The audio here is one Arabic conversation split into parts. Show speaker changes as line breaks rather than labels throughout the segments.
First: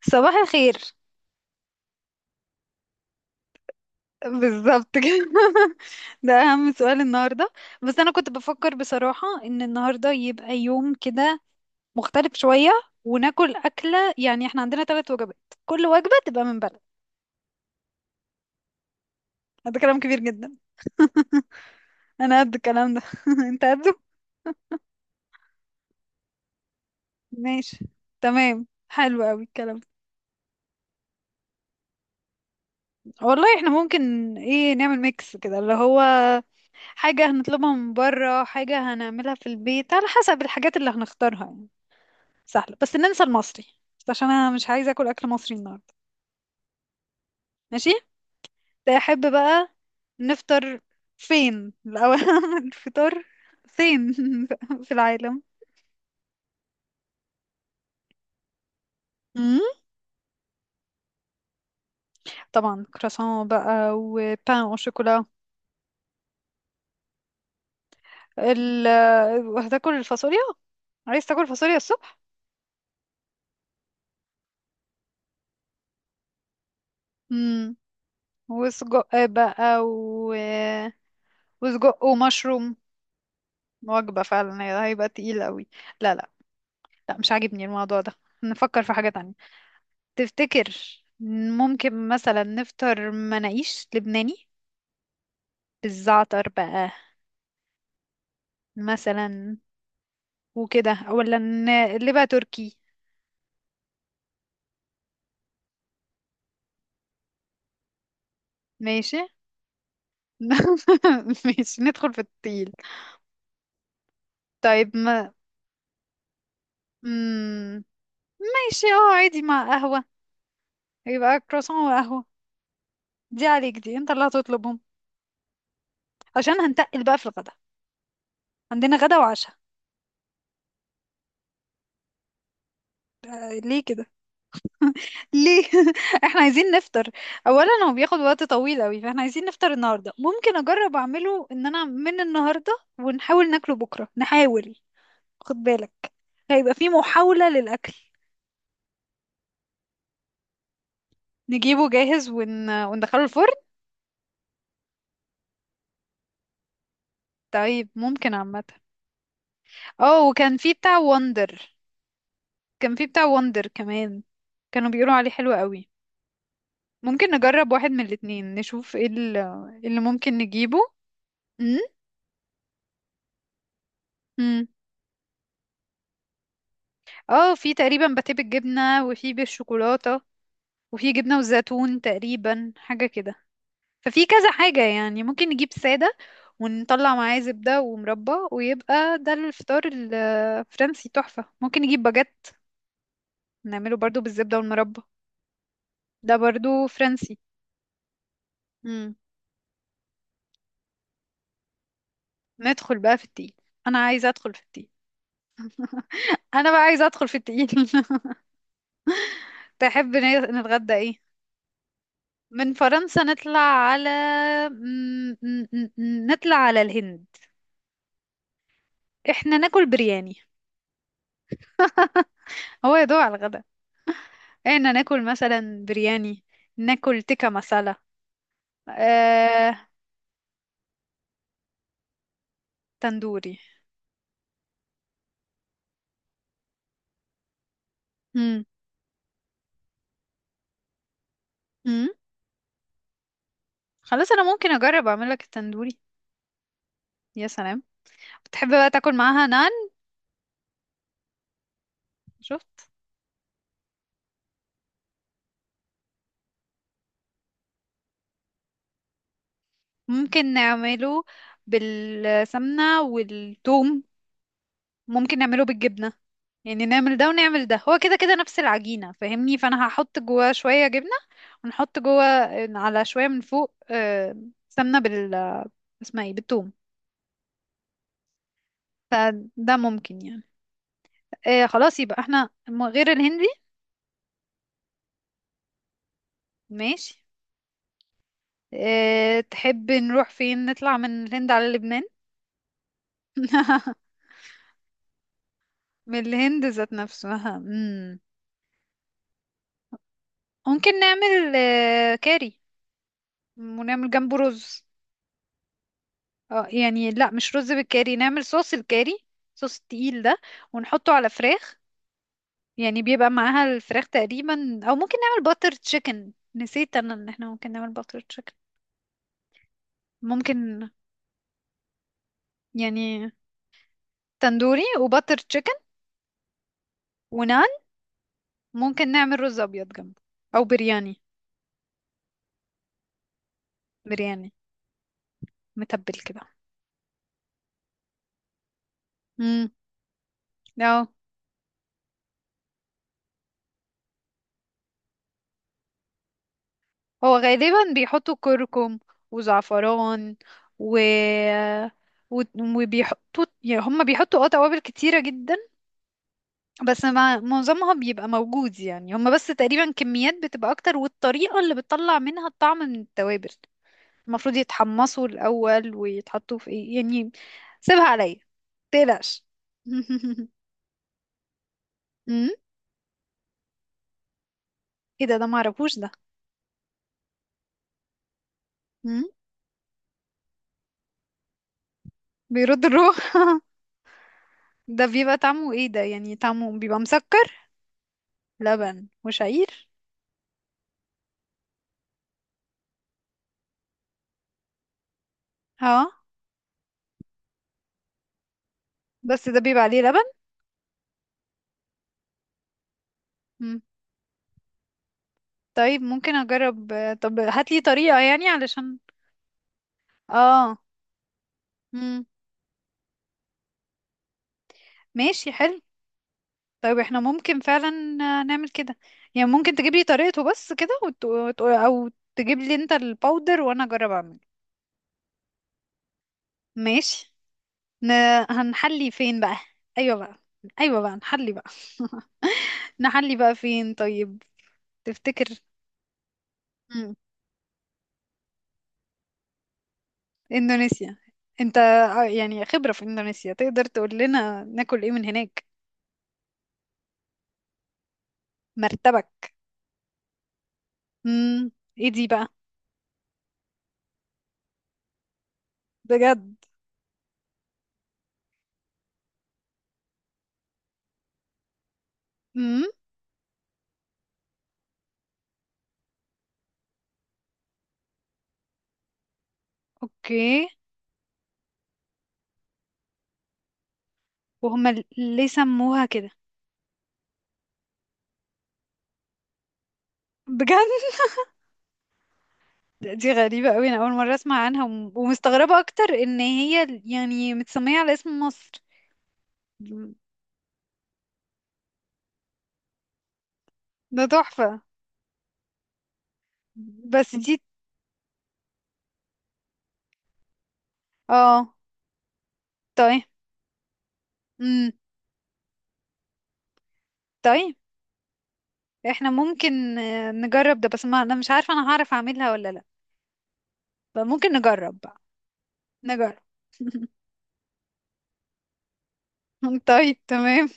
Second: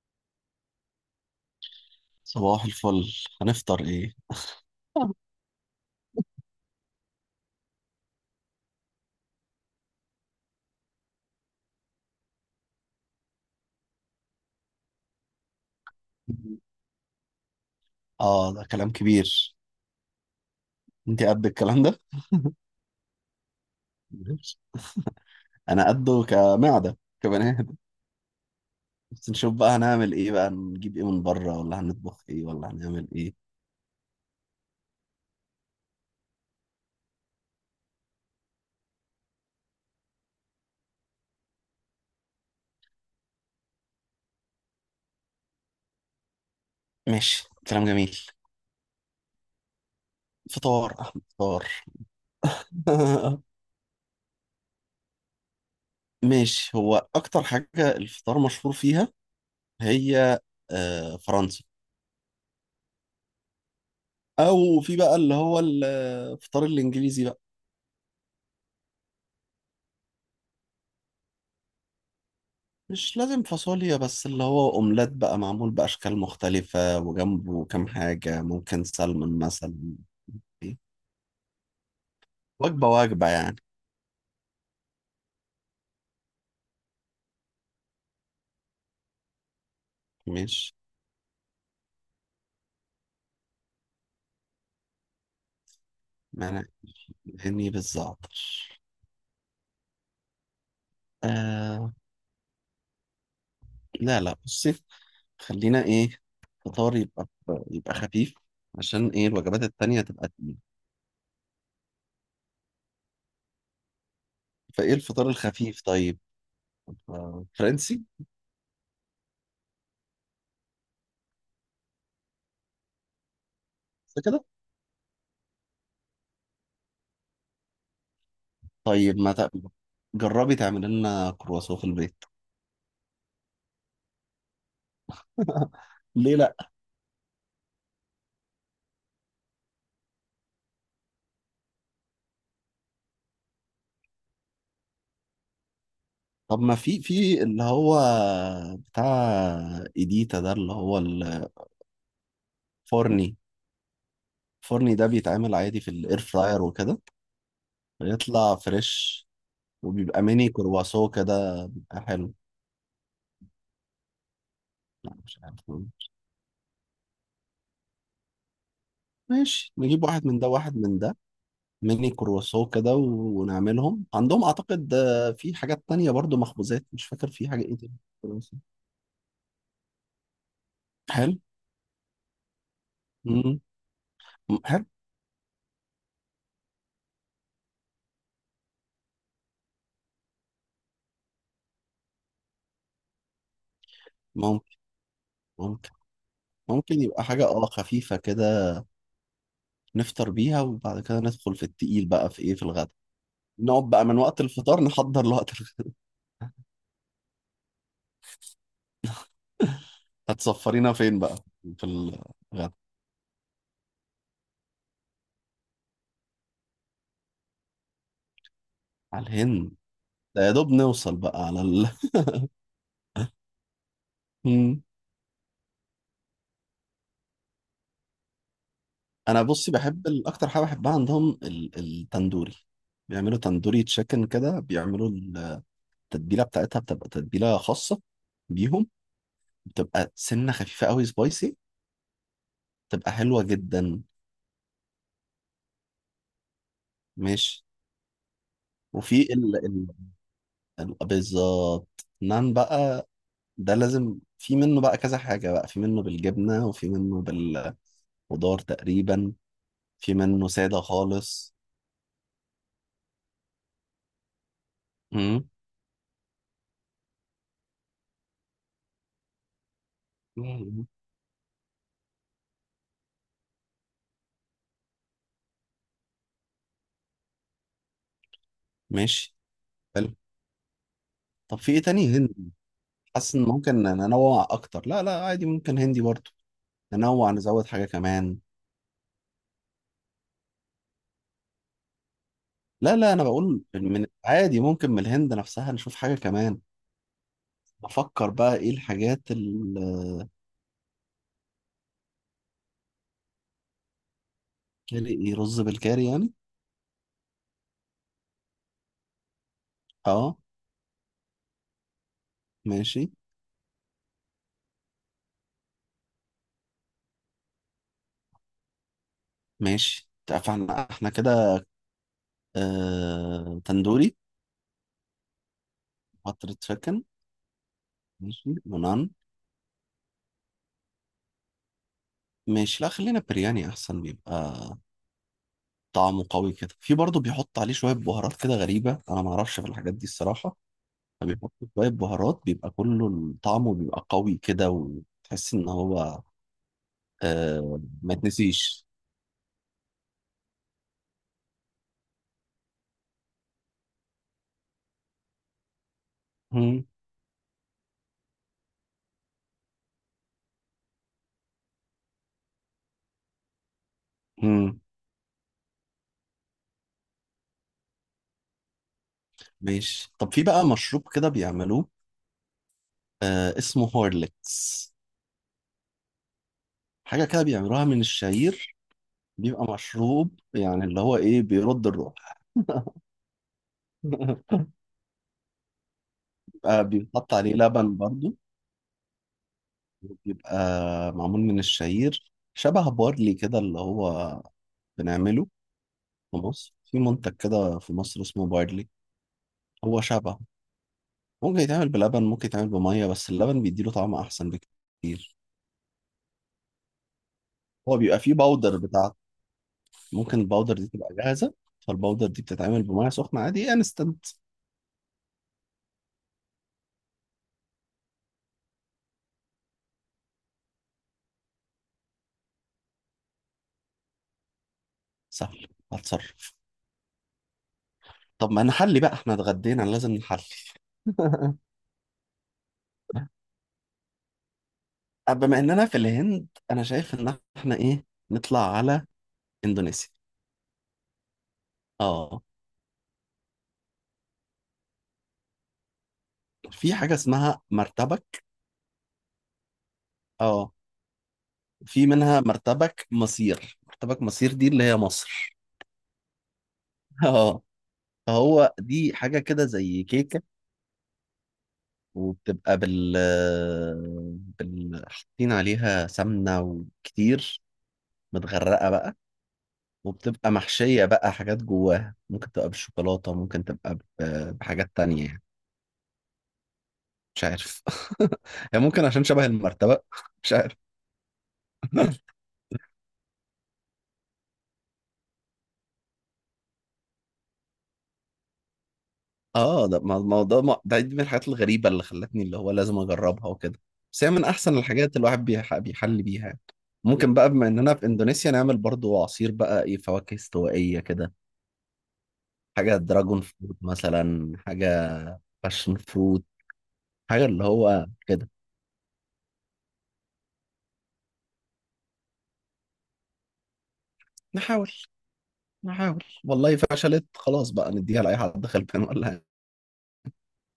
صباح الخير.
صباح الفل. هنفطر ايه؟
بالظبط كده. ده اهم سؤال النهارده. بس انا كنت بفكر بصراحه ان النهارده يبقى يوم كده مختلف شويه، وناكل اكله. احنا عندنا ثلاث وجبات، كل وجبه تبقى من بلد.
اه، ده كلام كبير.
هذا كلام كبير جدا.
انت قد الكلام ده؟
انا قد الكلام ده. انت قده.
ماشي. انا قده كمعده كبني ادم.
ماشي، تمام، حلو
بس
قوي
نشوف بقى
الكلام ده.
هنعمل ايه، بقى نجيب ايه من بره، ولا هنطبخ ايه، ولا هنعمل ايه؟
والله احنا ممكن، ايه، نعمل ميكس كده، اللي هو حاجه هنطلبها من بره، حاجه هنعملها في البيت، على حسب الحاجات اللي هنختارها يعني. سهلة، بس ننسى المصري، بس عشان انا مش عايزة اكل اكل مصري النهاردة.
ماشي، كلام
ماشي،
جميل.
احب بقى نفطر
فطار، احمد، فطار.
فين الاول؟ الفطار فين؟ في العالم.
ماشي. هو اكتر حاجه الفطار مشهور فيها
مم؟
هي فرنسا.
طبعا كراسون بقى وبان او
او في بقى
شوكولا.
اللي هو الفطار الانجليزي بقى.
ال... هتاكل الفاصوليا؟ عايز تاكل فاصوليا الصبح؟
مش لازم فاصوليا، بس اللي هو اومليت بقى معمول باشكال مختلفه، وجنبه
مم.
كام حاجه، ممكن
وسجق
سلمون
بقى
مثلا.
وسجق ومشروم.
وجبه وجبه يعني.
وجبة فعلا هيبقى تقيل قوي. لا لا، لا مش عاجبني الموضوع ده، نفكر في حاجة تانية. تفتكر؟
مش
ممكن مثلا نفطر مناقيش لبناني بالزعتر
مانع
بقى،
اني بالظبط.
مثلا، وكده، ولا
آه
لبقى تركي؟
لا لا، بصي. خلينا ايه، الفطار يبقى خفيف. عشان
ماشي.
ايه الوجبات التانية تبقى تقيلة.
ماشي، ندخل في التقيل.
فايه
طيب
الفطار
ما.
الخفيف طيب؟ آه،
مم،
فرنسي.
ماشي، اه عادي مع قهوة، يبقى كرواسون وقهوة. دي عليك، دي انت
بس
اللي
كده.
هتطلبهم، عشان هنتقل بقى في الغدا، عندنا
طيب،
غدا
ما
وعشاء.
جربي تعملي لنا كرواسون في البيت.
ليه كده؟ ليه؟
ليه
احنا
لا؟
عايزين نفطر. اولا هو بياخد وقت طويل قوي، فاحنا عايزين نفطر النهارده، ممكن اجرب اعمله ان انا من النهارده، ونحاول ناكله بكره، نحاول. خد بالك،
طب
هيبقى
ما
في
في
محاولة
اللي
للاكل.
هو بتاع، ايديتا ده اللي هو
نجيبه جاهز، وندخله
الفرني
الفرن.
الفرني ده بيتعمل عادي في الاير فراير وكده.
طيب ممكن
بيطلع
عامة.
فريش، وبيبقى
اه،
ميني
وكان في بتاع
كرواسو كده،
وندر،
بيبقى حلو.
كان في بتاع وندر كمان، كانوا
لا،
بيقولوا عليه
مش
حلو
عارف.
قوي. ممكن نجرب واحد من الاتنين، نشوف ايه
ماشي،
اللي
نجيب واحد
ممكن
من ده واحد
نجيبه.
من ده.
امم.
ميني كرواسو كده و- ونعملهم عندهم،
امم،
اعتقد في حاجات تانية برضو، مخبوزات، مش فاكر في
اه،
حاجة
في
ايه تاني.
تقريبا باتيه
كرواسو.
بالجبنة، وفي بالشوكولاتة، وفي
حلو.
جبنة وزيتون، تقريبا حاجة كده.
مم.
ففي كذا حاجة
حلو.
يعني، ممكن نجيب سادة ونطلع معاه زبدة ومربى، ويبقى ده الفطار الفرنسي تحفة. ممكن نجيب باجيت نعمله برضو بالزبدة
ممكن،
والمربى،
ممكن،
ده برضو
ممكن يبقى
فرنسي.
حاجة خفيفة كده.
مم.
نفطر بيها، وبعد كده ندخل في التقيل بقى في ايه، في الغدا.
ندخل بقى في التقيل.
نقعد
انا
بقى من
عايزة
وقت
ادخل في
الفطار
التقيل.
نحضر لوقت الغدا.
انا بقى عايزة ادخل في التقيل. تحب
هتسفرينا
نتغدى
فين
ايه؟
بقى في
من
الغدا؟
فرنسا نطلع على، نطلع على الهند.
على
احنا
الهند.
ناكل برياني.
ده يا دوب نوصل بقى على
هو يدوق على الغدا. إيه، إن
مم.
ناكل مثلا برياني، ناكل تيكا مسالة،
انا بصي
آه،
بحب اكتر حاجه بحبها عندهم التندوري. بيعملوا
تندوري.
تندوري تشيكن كده، بيعملوا التتبيله بتاعتها بتبقى تتبيله خاصه
مم.
بيهم، بتبقى سنه خفيفه قوي سبايسي،
مم.
بتبقى حلوه جدا.
خلاص أنا ممكن أجرب أعمل لك التندوري. يا
ماشي.
سلام. بتحب بقى تاكل
وفي
معاها نان؟
بالظبط، نان
شفت.
بقى. ده لازم في منه بقى كذا حاجة بقى، في منه بالجبنة وفي منه بالخضار تقريبا، في منه
ممكن
سادة
نعمله
خالص.
بالسمنة والثوم، ممكن
مم.
نعمله بالجبنة، يعني نعمل ده ونعمل ده، هو كده كده نفس العجينة، فاهمني؟ فأنا هحط جواه
مم.
شوية جبنة، ونحط جوه على شوية من فوق، آه، سمنة بال، آه، اسمها ايه، بالثوم.
ماشي،
فده
حلو.
ممكن يعني.
طب
آه،
في ايه
خلاص
تاني
يبقى احنا،
هندي؟
غير
حاسس ان
الهندي.
ممكن ننوع اكتر. لا لا، عادي ممكن هندي برضو.
ماشي.
ننوع نزود حاجة كمان.
آه، تحب نروح فين؟ نطلع من الهند على لبنان؟
لا لا، انا بقول من عادي ممكن من الهند نفسها نشوف حاجة
من
كمان.
الهند ذات نفسها. مم.
بفكر بقى ايه الحاجات، الكاري.
ممكن نعمل، آه، كاري، ونعمل جنبه رز.
ايه، رز بالكاري يعني؟
اه يعني لا، مش رز بالكاري، نعمل صوص الكاري، صوص التقيل
اه،
ده، ونحطه على فراخ، يعني
ماشي.
بيبقى معاها الفراخ تقريبا. او ممكن نعمل باتر تشيكن، نسيت انا ان احنا ممكن نعمل باتر تشيكن.
ماشي،
ممكن
فاحنا كده
يعني،
تندوري،
تندوري وباتر تشيكن
قطر تشيكن.
ونعم.
ماشي يونان.
ممكن نعمل رز ابيض جنبه، او برياني.
ماشي، لا، خلينا برياني احسن
برياني
بيبقى.
متبل
طعمه
كده.
قوي كده، في برضه بيحط عليه شويه بهارات كده غريبه، انا ما اعرفش في
امم.
الحاجات دي الصراحه.
اه،
فبيحط شويه بهارات بيبقى كله، طعمه بيبقى قوي كده، وتحس ان هو...
هو
آه،
غالبا
ما
بيحطوا
تنسيش.
كركم وزعفران، و، و- وبيحطوا، يعني هم بيحطوا اه توابل كتيرة جدا،
مم.
بس معظمها بيبقى موجود يعني، هم بس تقريبا كميات بتبقى اكتر، والطريقة اللي بتطلع منها الطعم من التوابل، المفروض
مم.
يتحمصوا الأول، ويتحطوا في ايه يعني. سيبها عليا، متقلقش.
ماشي. طب في بقى مشروب كده بيعملوه؟
امم.
آه، اسمه هورليكس.
ايه ده؟ ده معرفوش ده.
حاجه كده بيعملوها من الشعير. بيبقى مشروب يعني اللي هو ايه، بيرد الروح.
بيرد الروح. ده بيبقى طعمه ايه ده؟ يعني طعمه
آه،
بيبقى
بيحط
مسكر؟
عليه لبن برضو.
لبن وشعير؟
بيبقى معمول من الشعير شبه بارلي كده اللي هو بنعمله
اه،
في مصر. في منتج كده في مصر اسمه بارلي.
بس ده بيبقى
هو
عليه لبن.
شبه. ممكن يتعمل بلبن، ممكن يتعمل بمية، بس اللبن
مم.
بيديله طعم أحسن بكتير.
طيب ممكن اجرب، آه، طب هاتلي
هو
طريقة
بيبقى فيه
يعني
باودر
علشان.
بتاعته. ممكن الباودر
اه.
دي تبقى جاهزة.
مم.
فالباودر دي بتتعمل بمية سخنة عادي، انستنت.
ماشي، حلو. طيب احنا ممكن فعلا، آه، نعمل كده يعني. ممكن تجيب لي طريقته بس كده، او تجيب لي انت الباودر وانا اجرب اعمل.
سهل، هتصرف.
ماشي. ن...
طب ما نحلي
هنحلي
بقى، احنا
فين بقى؟
اتغدينا لازم
ايوه بقى،
نحلي.
ايوه بقى نحلي بقى. نحلي بقى فين طيب؟ تفتكر؟
بما اننا في الهند، انا شايف ان احنا ايه، نطلع على اندونيسيا.
اندونيسيا. انت
اه،
يعني خبرة في اندونيسيا، تقدر تقول لنا ناكل ايه من هناك.
في حاجة اسمها مرتبك.
مرتبك.
اه،
امم.
في
ايه دي
منها
بقى؟
مرتبك مصير. مرتبك مصير دي اللي هي مصر.
بجد؟
اه، فهو دي حاجة كده زي كيكة. وبتبقى
امم.
بال حاطين عليها سمنة وكتير، متغرقة بقى. وبتبقى
اوكي.
محشية بقى حاجات جواها، ممكن تبقى بالشوكولاتة، ممكن تبقى
وهم،
بحاجات تانية يعني.
ليه سموها كده؟
مش عارف. هي ممكن عشان شبه المرتبة. مش
بجد؟
عارف.
دي غريبة قوي، انا اول مرة اسمع عنها، ومستغربة اكتر ان هي يعني متسمية على اسم مصر.
اه، ده ما ما- هو ده ما- ده دي من الحاجات الغريبة اللي خلتني اللي هو لازم اجربها وكده. بس
ده
هي من احسن
تحفة.
الحاجات الواحد بيحل بيها يعني.
بس
ممكن بقى
دي،
بما اننا في اندونيسيا نعمل برضو عصير بقى، ايه، فواكه استوائية كده.
اه.
حاجة
طيب.
دراجون فروت مثلا،
امم.
حاجة باشن فروت، حاجة اللي
طيب
هو كده.
احنا ممكن، آه، نجرب ده، بس ما انا مش عارفة انا هعرف اعملها ولا لا، فممكن
نحاول،
نجرب بقى.
نحاول.
نجرب.
والله فشلت خلاص بقى، نديها لأي حد خلفان ولا حاجة.
طيب تمام.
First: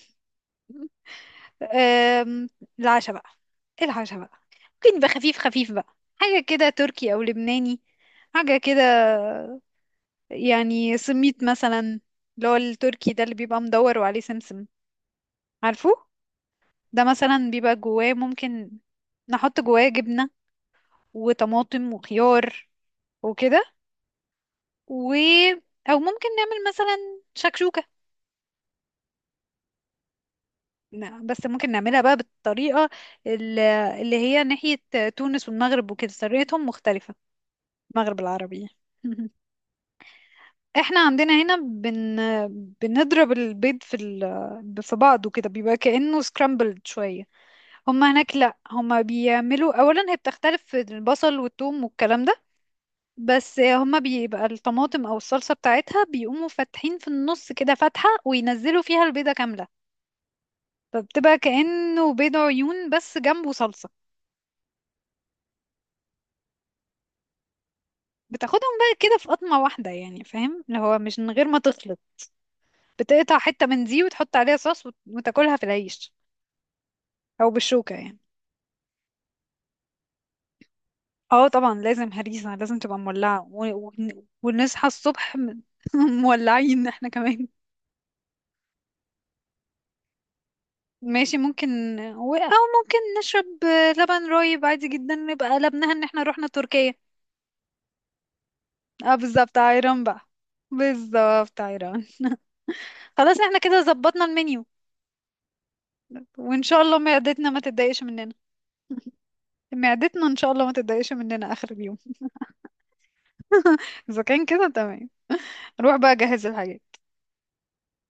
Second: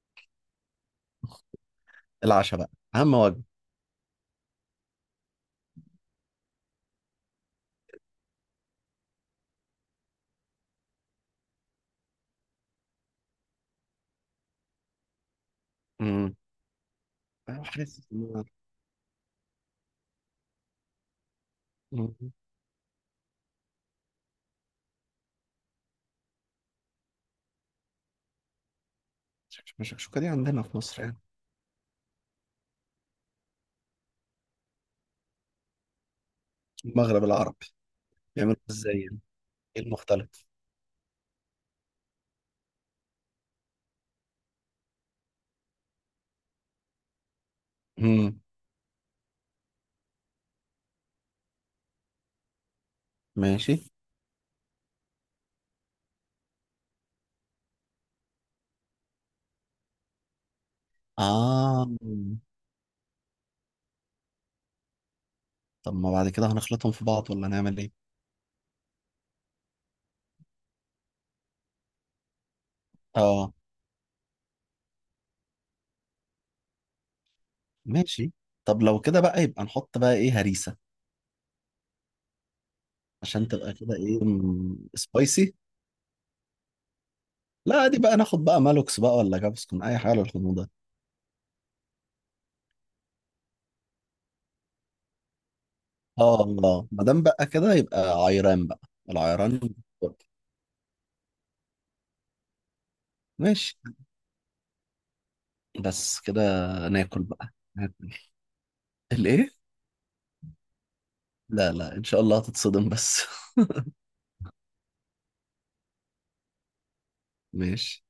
أم...
العشاء بقى، أهم
العشاء بقى.
وجبة.
ايه العشاء بقى؟ ممكن يبقى خفيف خفيف بقى، حاجة كده تركي أو لبناني، حاجة كده. يعني سميت مثلا، اللي هو التركي ده اللي بيبقى مدور وعليه سمسم، عارفه؟
امم
ده مثلا
أنا
بيبقى
حاسس
جواه
إن...
ممكن نحط جواه جبنة وطماطم وخيار وكده، و، أو ممكن نعمل مثلا شكشوكة.
الشكشوكة دي عندنا في مصر يعني.
نعم، بس ممكن نعملها بقى بالطريقة ال- اللي هي ناحية تونس والمغرب وكده، طريقتهم مختلفة.
المغرب العربي،
المغرب
بيعملوا
العربي.
ازاي يعني؟ ايه المختلف؟
احنا عندنا هنا بنضرب البيض في في بعضه كده، بيبقى كأنه سكرامبلد شوية. هما هناك
امم
لا، هما بيعملوا اولا، هي بتختلف في البصل والثوم والكلام ده، بس
ماشي.
هما بيبقى الطماطم او الصلصة بتاعتها بيقوموا فاتحين في النص كده فتحة، وينزلوا فيها البيضة كاملة. فبتبقى
اه،
كأنه بيض عيون بس جنبه صلصة.
طب ما بعد كده هنخلطهم في بعض ولا نعمل ايه؟
بتاخدهم بقى كده في قطمة واحدة يعني، فاهم؟ اللي هو مش من غير ما تخلط، بتقطع
اه،
حتة من دي وتحط عليها صوص، وتاكلها في العيش، أو بالشوكة يعني.
ماشي. طب لو كده بقى، يبقى نحط بقى ايه، هريسة.
اه طبعا لازم هريسة، لازم تبقى مولعة،
عشان تبقى كده ايه،
ونصحى الصبح
سبايسي.
مولعين احنا كمان.
لا، دي بقى ناخد بقى مالوكس بقى ولا جابسكون، اي حاجة للحموضة ده.
ماشي ممكن. أو ممكن نشرب لبن رايب عادي جدا، نبقى قلبناها ان احنا
اه،
رحنا
الله،
تركيا.
ما دام بقى كده يبقى عيران بقى.
اه بالظبط،
العيران.
عيران بقى. بالظبط، عيران. خلاص، احنا
ماشي،
كده ظبطنا المنيو.
بس كده.
وان شاء الله
ناكل
معدتنا
بقى،
ما تتضايقش
ناكل
مننا.
الايه؟
معدتنا ان شاء الله ما تتضايقش مننا اخر
لا لا،
اليوم.
ان شاء الله هتتصدم بس.
اذا كان كده تمام، نروح بقى اجهز الحاجات.
ماشي.